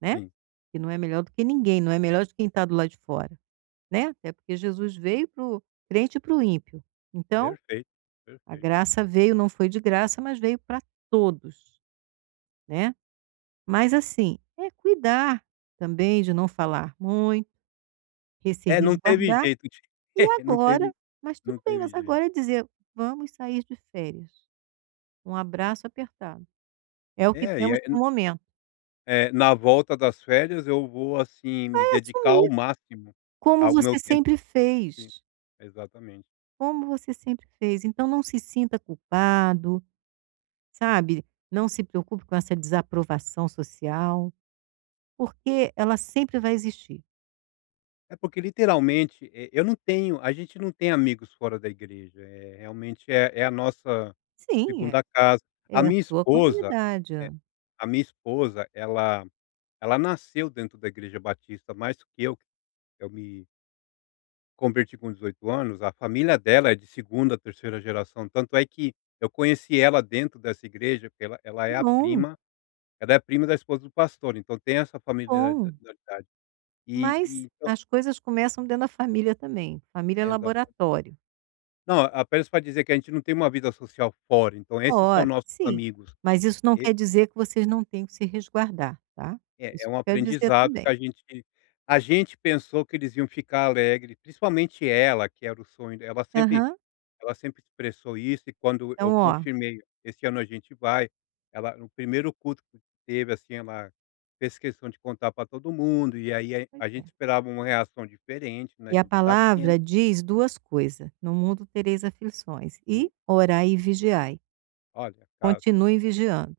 Né. Sim. Porque não é melhor do que ninguém, não é melhor de quem tá do lado de fora, né, até porque Jesus veio para o crente e para o ímpio. Então, Perfeito, a perfeito. graça veio, não foi de graça, mas veio pra todos, né. Mas, assim, é cuidar também de não falar muito e se É não teve resguardar, jeito, ti e não teve agora mas não tudo bem, teve mas jeito. agora é dizer: "Vamos sair de férias, um abraço apertado, é o que É e temos para aí o momento". É, na volta das férias eu vou assim, Vai me dedicar ao assumir, máximo como ao meu você tempo sempre Sim, fez. exatamente. Como você sempre fez, então não se sinta culpado, sabe, não se preocupe com essa desaprovação social, porque ela sempre vai existir. É porque literalmente, e eu não tenho a gente não tem amigos fora da igreja, eh, realmente é é a nossa Sim, é segunda casa. A é minha sua esposa comunidade. eh, Hã. a minha esposa, ela ela nasceu dentro da igreja Batista mais do que eu que eu me converti com 18 anos, a família dela é de 2ª,, 3ª geração, tanto é que eu conheci ela dentro dessa igreja porque ela ela Que é a bom! prima ela é a prima da esposa do pastor, então, tem essa Que familia da bom! dade, e e Mas então. as coisas começam dentro da família também. Família é Exata laboratório. Não, apenas pra dizer que a gente não tem uma vida social fora, então, esses são Fora, nossos sim, amigos, mas isso não e quer dizer que vocês não tenham que se resguardar, tá? É Isso é um que quero dizer aprendizado, que também. a gente a gente pensou que eles iam ficar alegre, principalmente ela, que era o sonho de ela sempre Aham. ela sempre expressou isso e quando eu Então, ó confirmei: "Esse ano a gente vai". Ela no primeiro culto que teve, assim, ela fez questão de contar pra todo mundo e aí aí Pois a gente é. esperava uma reação diferente, né, E a do que tá tendo. palavra diz 2 coisa: "No mundo tereis aflições" Sim. e "orai e vigiai". Olha, tá se Continue vigiando.